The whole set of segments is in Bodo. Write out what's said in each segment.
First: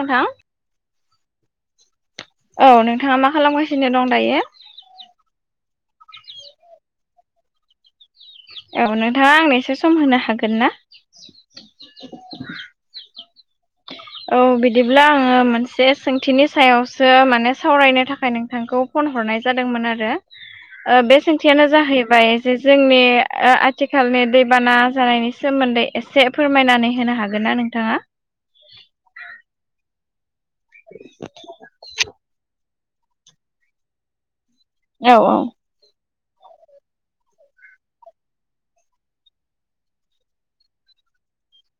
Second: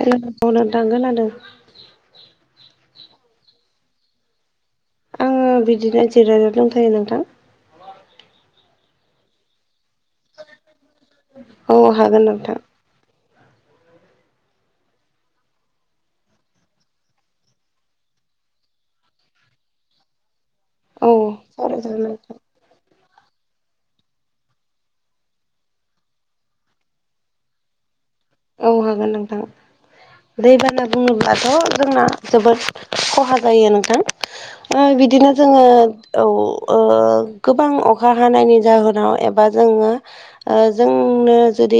हेलौ नंगौ नोंथां। खोनादों। औ नोंथाङा मा खालामगासिनो दं दायो? आङो बिदिनो जिरायाव दंथायायो नोंथां। औ नोंथाङा आंनसो सम होनो हागोन ना। औ हागोन नोंथां। [inaudible] औ बिदिब्ला आङो मोनसे सोंथिनि सायावसो माने सावरायनो थाखाय नोंथांखौ फन हरनाय जादोंमोन आरो। ओ औ बे सोंथियानो सावरायजागोन जाहैबाय नोंथां जे जोंनि ओ आथिखालनि दैबाना जानायनि सोमोन्दै एसे फोरमायनानै होनो हागोन ना नोंथाङा? औ हागोन नोंथां। दैबाना बुङोब्लाथ' जोंना जोबोद खहा जायो नोंथां ओ औ बिदिनो औ जोङो औ ओ गोबां अखा हानायनि जाहोनाव एबा जोङो ओ जोंनो जुदि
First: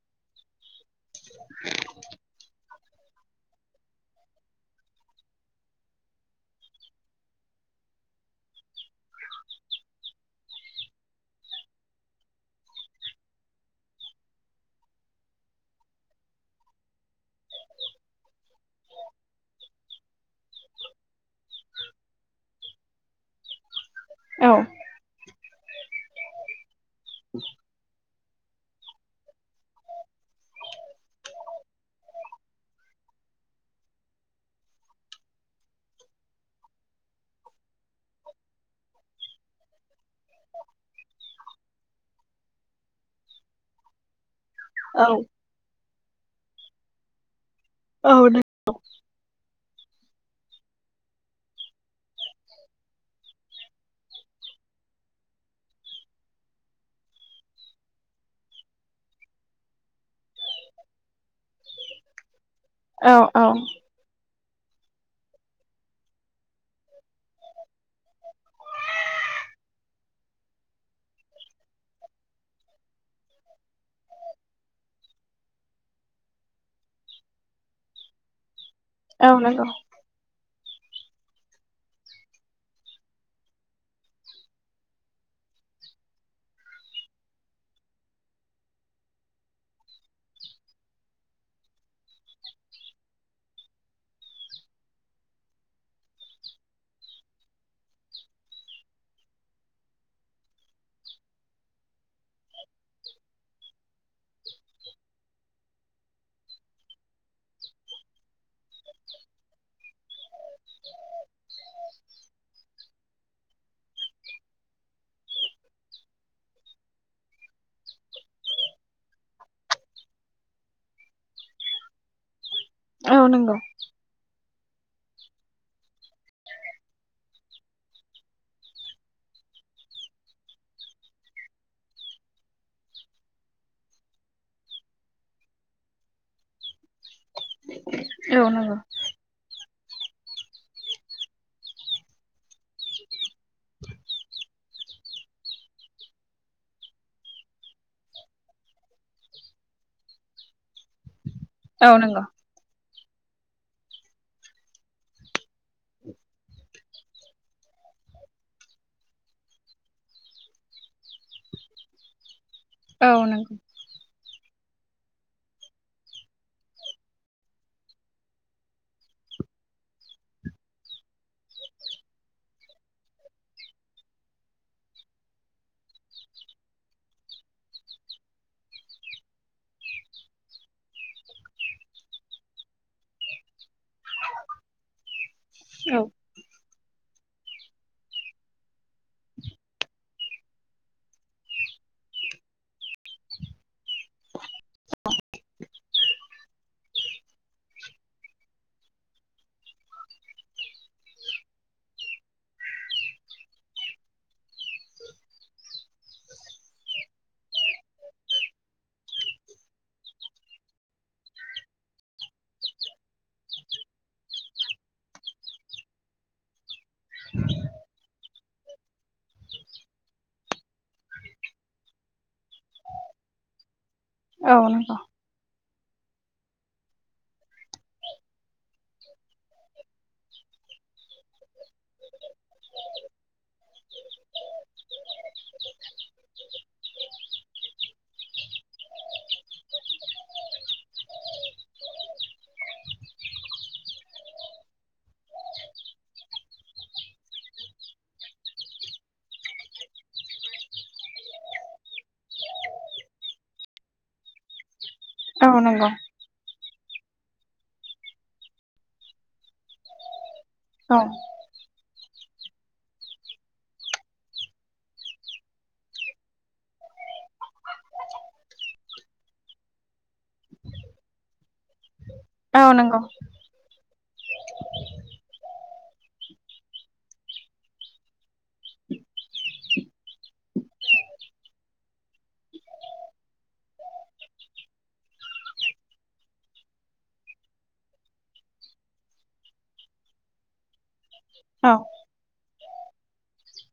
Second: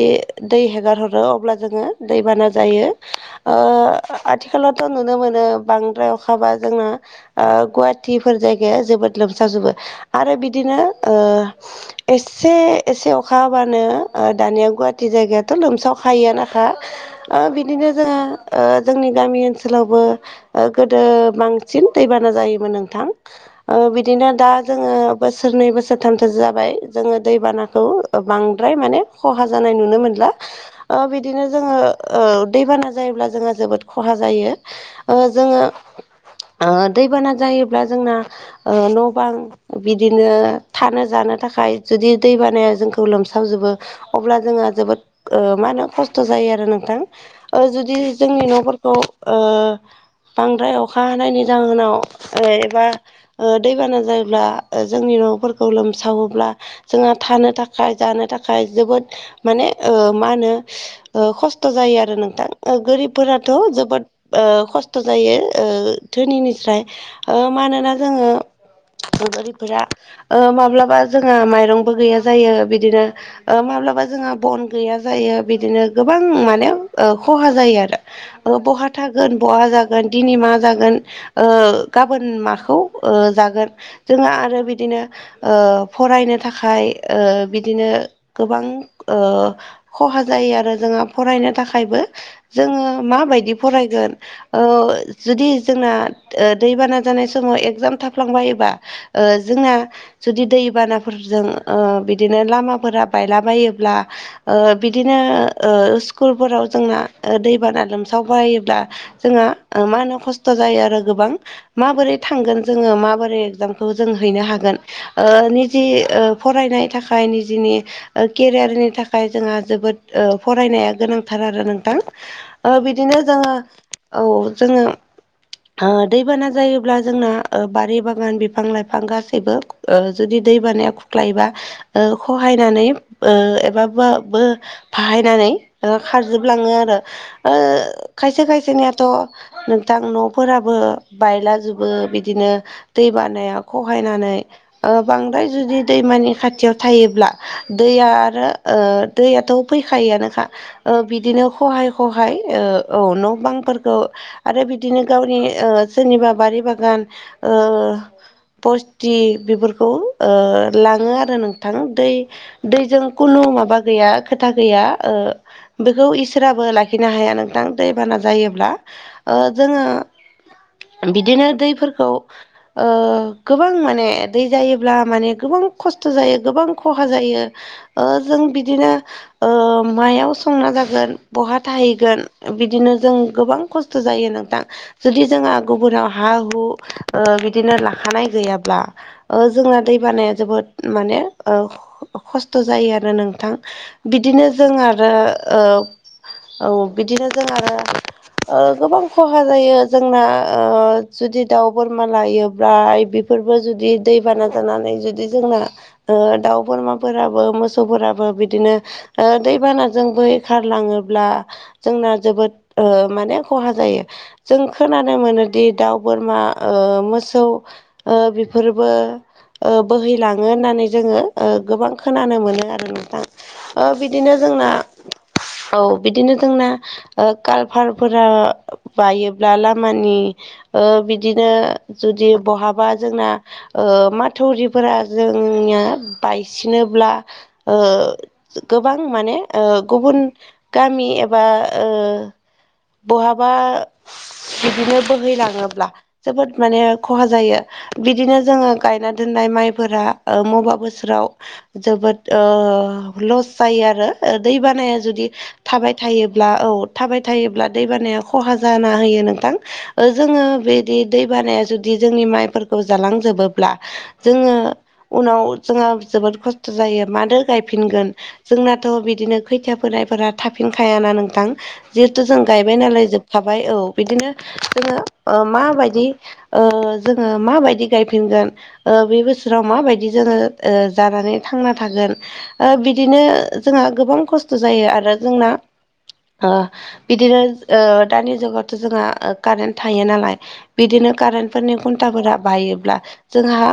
दै हेगारहरो अब्ला जोङो दैबाना जायो। ओ आथिखालावथ' नुनो मोनो बांद्राय अखाबा जोङो गुवाहाटिफोर जायगाया जोबोद लोमसाजोबो आरो बिदिनो एसे एसे अखा हाबानो दानिया गुवाहाटि जायगायाथ' लोमसाव खायोआनोखा बिदिनो जोङो जोंनि गामि ओनसोलावबो गोदो बांसिन दैबाना जायोमोन नोंथां। बिदिनो दा औ जोङो बोसोरनै बोसोरथामसो जाबाय जोङो दैबानाखौ। बांद्राय माने खहा जानाय नुनो मोनला। बिदिनो जोङो दैबाना जायोब्ला जोङो जोबोद खहा जायो। जोङो दैबाना जायोब्ला जोंना ओ न' बां बिदिनो थानो जानो थाखाय जुदि दै बानाया जोंखौ लोमसावजोबो। अब्ला जोङो जोबोद मा होनो खस्थ जायो आरो नोंथां जुदि औ जोंनि न'फोरखौ बांद्राय अखा हानायनि जाहोनाव एबा दैबाना जायोब्ला जोंनि न'फोरखौ लोमसावोब्ला जोंहा थानो थाखाय जानो थाखाय जोबोद माने मा होनो खस्थ जायो आरो नोंथां औ औ गोरिबफोराथ जोबोद खस्थ जायो धोनिनिफ्राय मानोना जोङो [unintelligible] माब्लाबा जोंहा माइरंबो गैया जायो बिदिनो माब्लाबा जोंहा बन गैया जायो। बिदिनो गोबां माने खहा जायो आरो बहा औ थागोन नंगौ बहा जागोन। दिनै मा जागोन गाबोन माखौ जागोन। जोंहा आरो बिदिनो फरायनो थाखाय बिदिनो गोबां खहा जायो आरो जोंहा फरायनो थाखायबो जोङो माबायदि फरायगोन। ओ जुदि जोंना दैबाना जानाय समाव एगजाम थाफ्लांबायोबा जोंना जुदि दैबानाफोरजों बिदिनो लामाफोरा बायलाबायोब्ला बि बिदिनो स्कुलफोराव जोंना दैबाना लोमसाव बायोब्ला जोंहा मा होनो खस्थ जायो आरो गोबां माबोरै थांगोन जोङो माबोरै एग्जामखौ जों हैनो हागोन। निजि फरायनाय थाखाय निजिनि केरियारनि थाखाय जोंहा जोबोद फरायनाया गोनांथार आरो नोंथां औ बिदिनो जोङो नंगौ औ जोङो दैबाना जायोब्ला जोंना बारि बागान बिफां लाइफां गासैबो जुदि दै बानाया खुख्लायोबा खहायनानै एबा बा बो बाहायनानै खारजोबलाङो आरो औ खायसे नंगौ खायसेनियाथ' नोंथां न'फोराबो बायलाजोबो बिदिनो दै बानाया खहायनानै बांद्राय जुदि दैमानि खाथियाव थायोब्ला दैया आरो दैयाथ फैखायोआनोखा बिदिनो औ खहाय नंगौ खहाय औ न' बांफोरखौ आरो बिदिनो गावनि सोरनिबा बारि बागान। ओ। बस्ति बेफोरखौ लाङो आरो नोंथां दै दैजों औ खुनु नंगौ माबा गैया खोथा गैया। बेखौ इसोराबो लाखिनो हाया नोंथां दैबाना जायोब्ला जोङो बिदिनो दैफोरखौ गोबां माने दै जायोब्ला माने गोबां खस्थ जायो गोबां खहा जायो। ओ जों बिदिनो मायाव संना जागोन बहा थाहैगोन बिदिनो जों गोबां खस्थ जायो नोंथां। जुदि जोंहा गुबुनाव औ हा हु बिदिनो लाखानाय गैयाब्ला। जोंना दै बानाया जोबोद माने खस्थ जायो आरो नोंथां‌। बिदिनो जों आरो औ बिदिनो जों आरो गोबां खहा जायो जोंना जुदि दाउ बोरमा लायोब्ला बेफोरबो जुदि दैबाना जानानै जुदि जोंना दाउ बोरमाफोराबो मोसौफोराबो बिदि बिदिनो दैबानाजों बोहैखारलाङोब्ला जोंना जोबोद माने खहा जायो। जों खोनानो मोनोदि दाउ बोरमा मोसौ ओ बेफोरबो बोहैलाङो होननानै जोङो गोबां खोनानो मोनो आरो नोंथां। बिदिनो औ जोंना नंगौ औ बिदिनो जोंना कालभारफोरा बायोब्ला लामानि बिदिनो जुदि बहाबा जोंना माथौरिफोरा जोंया बायसिनोब्ला गोबां माने गुबुन गामि एबा बहाबा बिदिनो बोहैलाङोब्ला जोबोद माने खहा जायो। बिदिनो जोङो गायना दोननाय माइफोरा बबेबा बोसोराव जोबोद ओ लस जायो आरो दैबानाया जुदि औ थाबाय नंगौ थायोब्ला औ थाबाय थायोब्ला दैबानाया खहा जाना होयो नोंथां जोङो बिदि औ दैबानाया जुदि जुदि जोंनि माइफोरखौ जालांजोबोब्ला जोङो उनाव जोंहा जोबोद खस्थ जायो मादो गायफिनगोन। जोंनाथ बिदिनो खैथिया फोनायफोरा थाफिनखायाना नोंथां। जिहेथु जों औ गायबाय नंगौ नालाय जोबखाबाय औ बिदिनो जोङो माबायदि जोङो माबायदि गायफिनगोन। बे बोसोराव माबायदि जोङो जानानै थांना थागोन। बिदिनो जोंहा गोबां खस्थ' जायो आरो जोंना बिदिनो दानि जुगावथ' जोंहा कारेन्ट थायो नालाय बिदिनो औ कारेन्टफोरनि खुन्थाफोरा बायोब्ला जोंहा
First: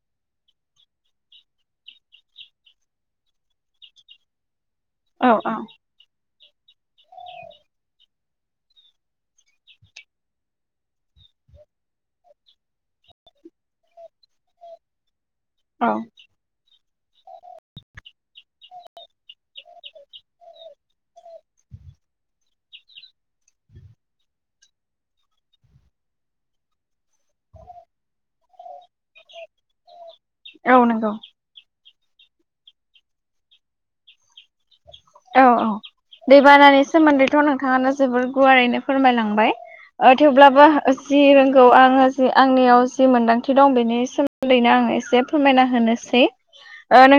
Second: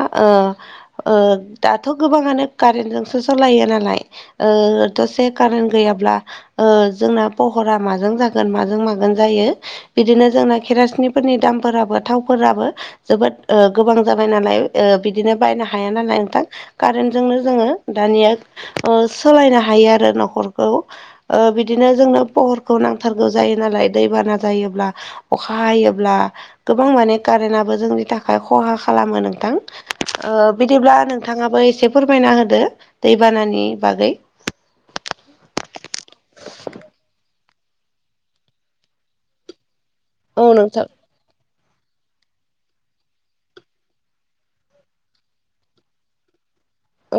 दाथ' गोबाङानो कारेन्टजोंसो सालायो ना। फाय ओ दसे औ औ कारेन गैयाब्ला जोंना पहरा माजों जागोन माजों मागोन जायो। बिदिनो जोंना खेरासनिफोरनि दामफोराबो थावफोराबो जोबोद गोबां जाबाय नालाय बिदिनो बायनो औ हाया नालाय नोंथां। कारेन्टजोंनो जोंङो दानिया सोलायनो हायो आरो न'खरखौ बिदिनो जोंनो पहरखौ नांथारगौ जायो नालाय दैबाना जायोब्ला अखा हायोब्ला गोबां माने कारेन्टआबो जोंनि थाखाय खहा खालामो नोंथां। औ बिदिब्ला नंगौ नोंथाङाबो एसे फोरमायना होदो दैबानानि बागै औ औ। दैबानानि सोमोन्दैथ' नोंथाङानो जोबोर गुवारैनो फोरमायलांबाय औ थेवब्लाबो नोंथां जि रोंगौ आङो जि आंनियाव जि मोनदांथि दं बेनि सोमोन्दैनो आंङो एसे फोरमायना होनोसै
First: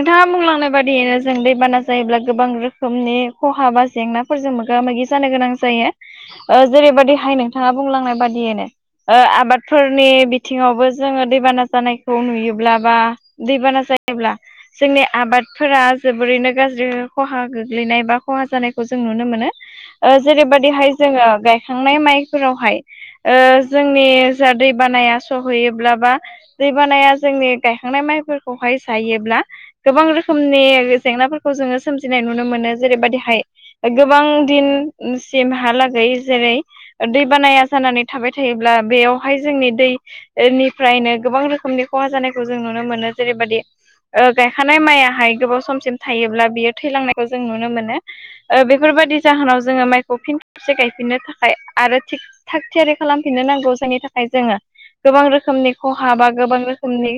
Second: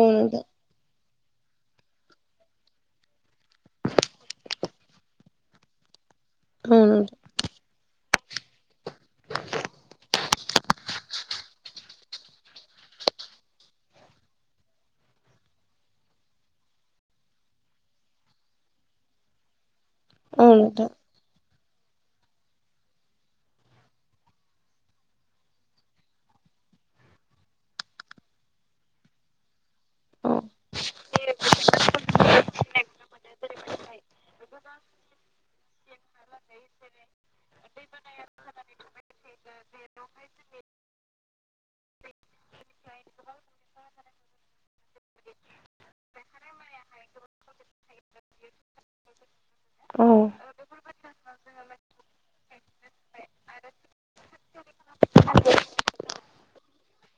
औ नोंथां बुंलांनाय बादियैनो जों दैबाना जायोब्ला गोबां रोखोमनि खहा बा जेंनाफोरजों मोगा मोगि जानो गोनां जायो औ नोंथां जेरैबायदिहाय नों नोंथाङा बुंलांनाय बादिनो आबादफोरनि बिथिङावबो जोङो दैबाना जानायखौ नुयोब्लाबा दैबाना जायोब्ला जोंनि आबादफोरा जोबोरैनो गाज्रि खहा गोग्लैनाय बा खहा जानायखौ जों नुनो मोनो औ नोंथां जेरैबायदिहाय जोङो गायखांनाय माइफोरावहाय जोंनि जा दै बानाया सहैयोब्लाबा दैबानाया जोंनि गायखांनाय माइफोरखौहाय जायोब्ला गोबां रोखोमनि जेंनाफोरखौ जोङो सोमजिनाय नुनो मोनो जेरैबायदि गोबां दिनसिमहालागै जेरै दै बानाया जानानै थाबाय थायोब्ला बेयावहाय जोंनि दै निफ्रायनो गोबां रोखोमनि खहा जानायखौ जों नुनो मोनो जेरैबायदि गायखानाय मायाहाय गोबाव समसिम थायोब्ला बियो थैलांनायखौ जों नुनो मोनो। बेफोरबायदि जाहोनाव जोङो औ माइखौ फिन खेबसे गायफिननो थाखाय आरो थिग थाग थियारि खालामफिननो नांगौ जायनि थाखाय जोङो गोबां रोखोमनि खहा बा गोबां रोखोमनि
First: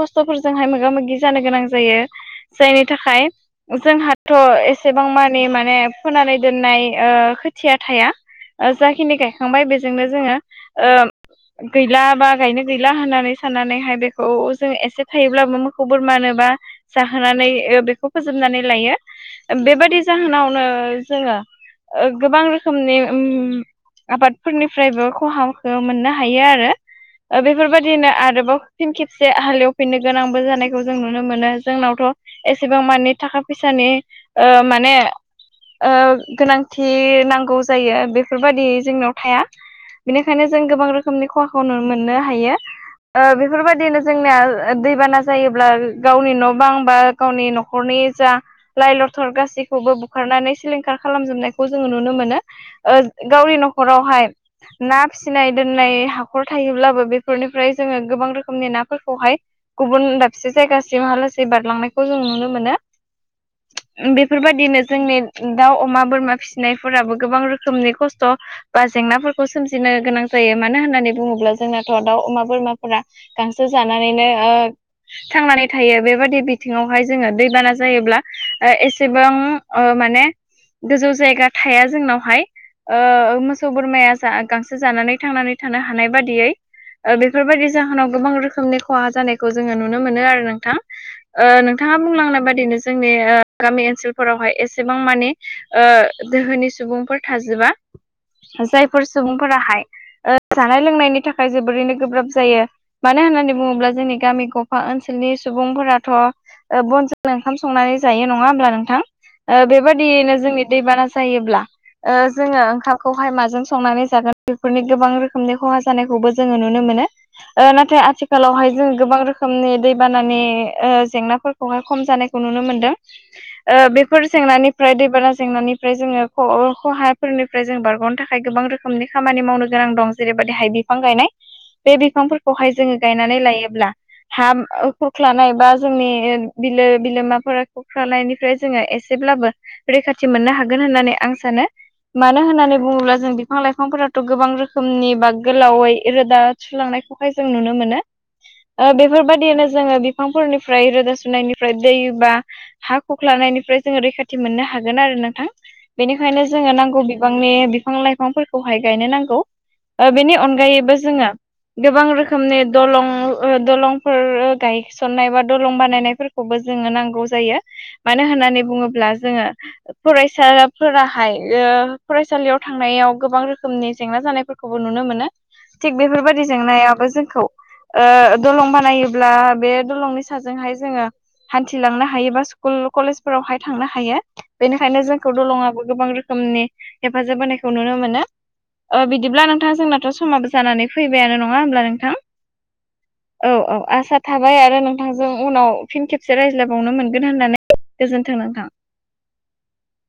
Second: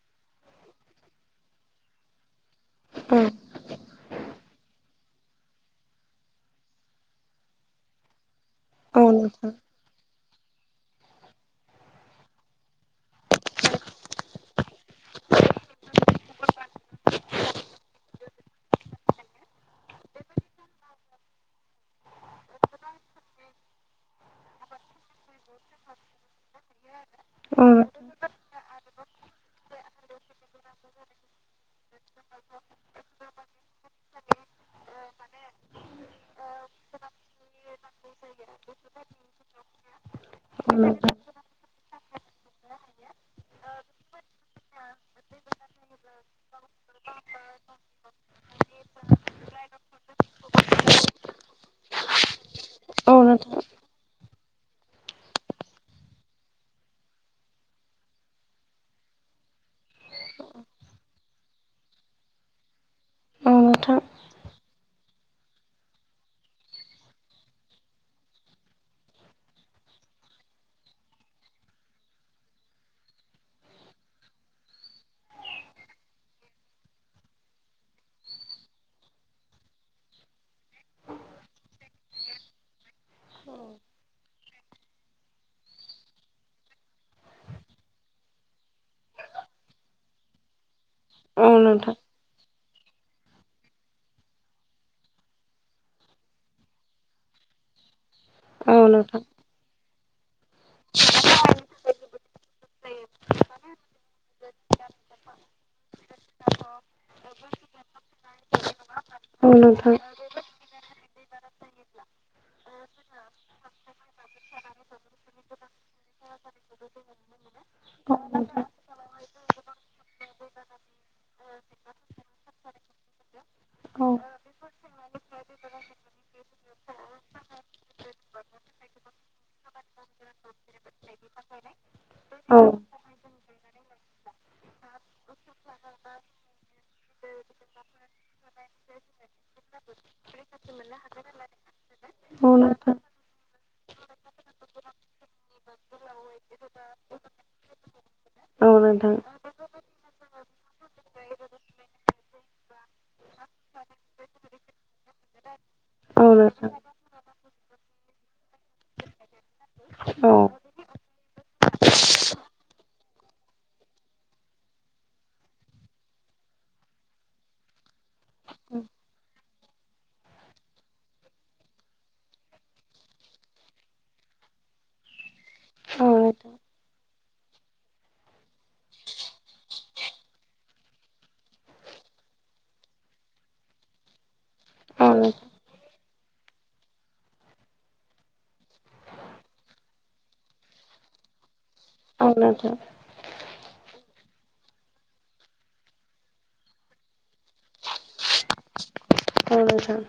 खस्थ'फोरजोंहाय मोगा मोगि जानो गोनां जायो। जायनि थाखाय जोंहाथ' एस बेसेबां मानि माने फोनानै दोननाय खोथिया थाया औ जाखिनि नोंथां गायखांबाय बे जोंनो जोङो ओ। गैला बा गायनो गैला होननानै साननानैहाय बेखौ जों एसे थायोब्लाबो मोखौ बोरमानोबा। जाहोनानै बेखौ फोजोबनानै लायो बेबादि जाहोनावनो जोङो गोबां रोखोमनि आबादफोरनिफ्रायबो खहा मोननो हायो आरो औ बेफोरबायदिनो आरोबाव फिन खेबसे हालेवफिननो गोनांबो जानायखौ जों नुनो मोनो जोंनावथ' एसेबां माने थाखा फैसानि माने ओ गोनांथि नांगौ जायो बेफोरबायाददि जोंनाव थाया। बेनिखायनो जों औ नोंथां औ गोबां नोंथां रोखोमनि खहाखौ नु मोननो हायो। बेफोरबायदिनो जोंनिया दैबाना जायोब्ला गावनि न' बां बा गावनि न'खरनि जा लाइ ल क्टर गासैखौबो बुखारनानै सिलिंखार खालामजोबनायखौ जोङो नुनो मोनो। औ नोंथां गावनि न'खरावहाय ना फिसिनाय दोननाय हाखर थायोब्लाबो बेफोरनिफ्राय जोङो गोबां रोखोमनि नाफोरखौहाय गुबुन दाबसे जायगासिमहा लासै बारलांनायखौ जों नुनो मोनो। बेफोरबायदिनो जोंनि दाउ अमा बोरमा फिसिनायफोराबो गोबां रोखोमनि खस्थ' बा जेंनाफोरखौ सोमजिनो गोनां जायो मानो होननानै बुङोब्ला जोंनाथ' दाउ अमा बोरमाफोरा गांसो जानानैनो ओ थांनानै थायो बेबायदि बिथिङावहाय जोङो दैबाना जायोब्ला एसेबां माने गोजौ जायगा थाया जोंनावहाय मोसौ बोरमाया जा गांसो जानानै थांनानै थानो हानाय बादियै बेफोरबायदि जाहोनाव गोबां रोखोमनि खहा जानायखौ जोङो नुनो मोनो आरो नोंथां। नोंथाङा बुंलांनाय बायदिनो जोंनि ओ गामि ओनसोलफोरावहाय एसेबां माने ओ दोहोनि सुबुंफोर थाजोबा औ जायफोर नोंथां सुबुंफोराहाय ओ जानाय लोंनायनि थाखाय जोबोरैनो गोब्राब जायो। मानो होननानै बुङोब्ला जोंनि गामि गफा ओनसोलनि सुबुंफोराथ' बन जोंनो ओंखाम संनानै जायो नङा होमब्ला नोंथां औ नोंथां बेबादियैनो जोंनि दैबाना जायोब्ला जोङो ओंखामखौहाय माजों संनानै जागोन बेफोरनि गोबां रोखोमनि खहा जानायखौबो जोङो नुनो मोनो। नाथाय हम्म. आथिखालावहाय जोङ गोबां रोखोमनि दैबानानि जेंनाफोर खौहाय खम जानायखौ नुनो मोनदों। हो. बेफोर जेंनानिफ्राय दैबाना जेंनानिफ्राय जोङो खहाफोरनिफ्राय जों बारग'नो थाखाय गोबां रोखोम नि खामानि मावनो गोनां दं जेरैबायदि हाय बिफां गायनाय। बे औ बिफांफोरखौहाय जोङो गायनानै लायोब्ला हा खख्लानाय बा जोंनि बिलो बिलोमाफोरा खुख्रालायनिफ्राय जोङो एसेब्लाबो रैखाथि मोननो हागोन होननानै आं सानो। मानो होननानै नोंथां बुङोब्ला जों बि फां लाइफांफोराथ' गोबां रोखोमनि बा गोलावै रोदा थुलांनायखौहाय जों नुनो मोनो। औ नोंथां बेफोरबायादियैनो जोङो बिफांफोरनिफ्राय रोदा सुनायनिफ्राय दै बा हा खुख्लानायनिफ्राय जोङो रैखाथि मोननो हागोन आरो नोंथां। औ बेनिखायनो नोंथां जोङो नांगौ बिबांनि बिफां लाइफांफोरखौहाय गायनो नांगौ। औ बेनि अनगायैबो जोङो गोबां रोखोमनि दलं दलंफोर गायसननाय बा दलं बानायनायफोर खौबो जोङो नांगौ जायो मानो होननानै बुङोब्ला जोङो फरायसाफोराहाय फरायसालियाव थांनायाव गोबां रोखोमनि जेंना जानायफोर खौबो नुनो मोनो थिग औ बेफोरबायदि नोंथां जेंनायाबो जोंखौ दलं बानायोब्ला बे दलंनि साजोंहाय जोङो हान्थिलांनो हा हायो स्कुल कलेजफोरावहाय थांनो हायो बेनिखायनो औ जोंखौ दलङाबो गोबां रोखोम समनि हेफाजाब होनायखौ नुनो मोनो। बिदिब्ला नोंथाङा जोंनाथ' समाबो जानानै फैबायानो नङा होमब्ला नोंथाङा औ नोंथां। औ औ आसा थाबाय आरो नोंथांजों उनाव फिन खेबसे रायज्ला बावनो मोनगोन होननानै गोजोन्थों नोंथां। औ नोंथां।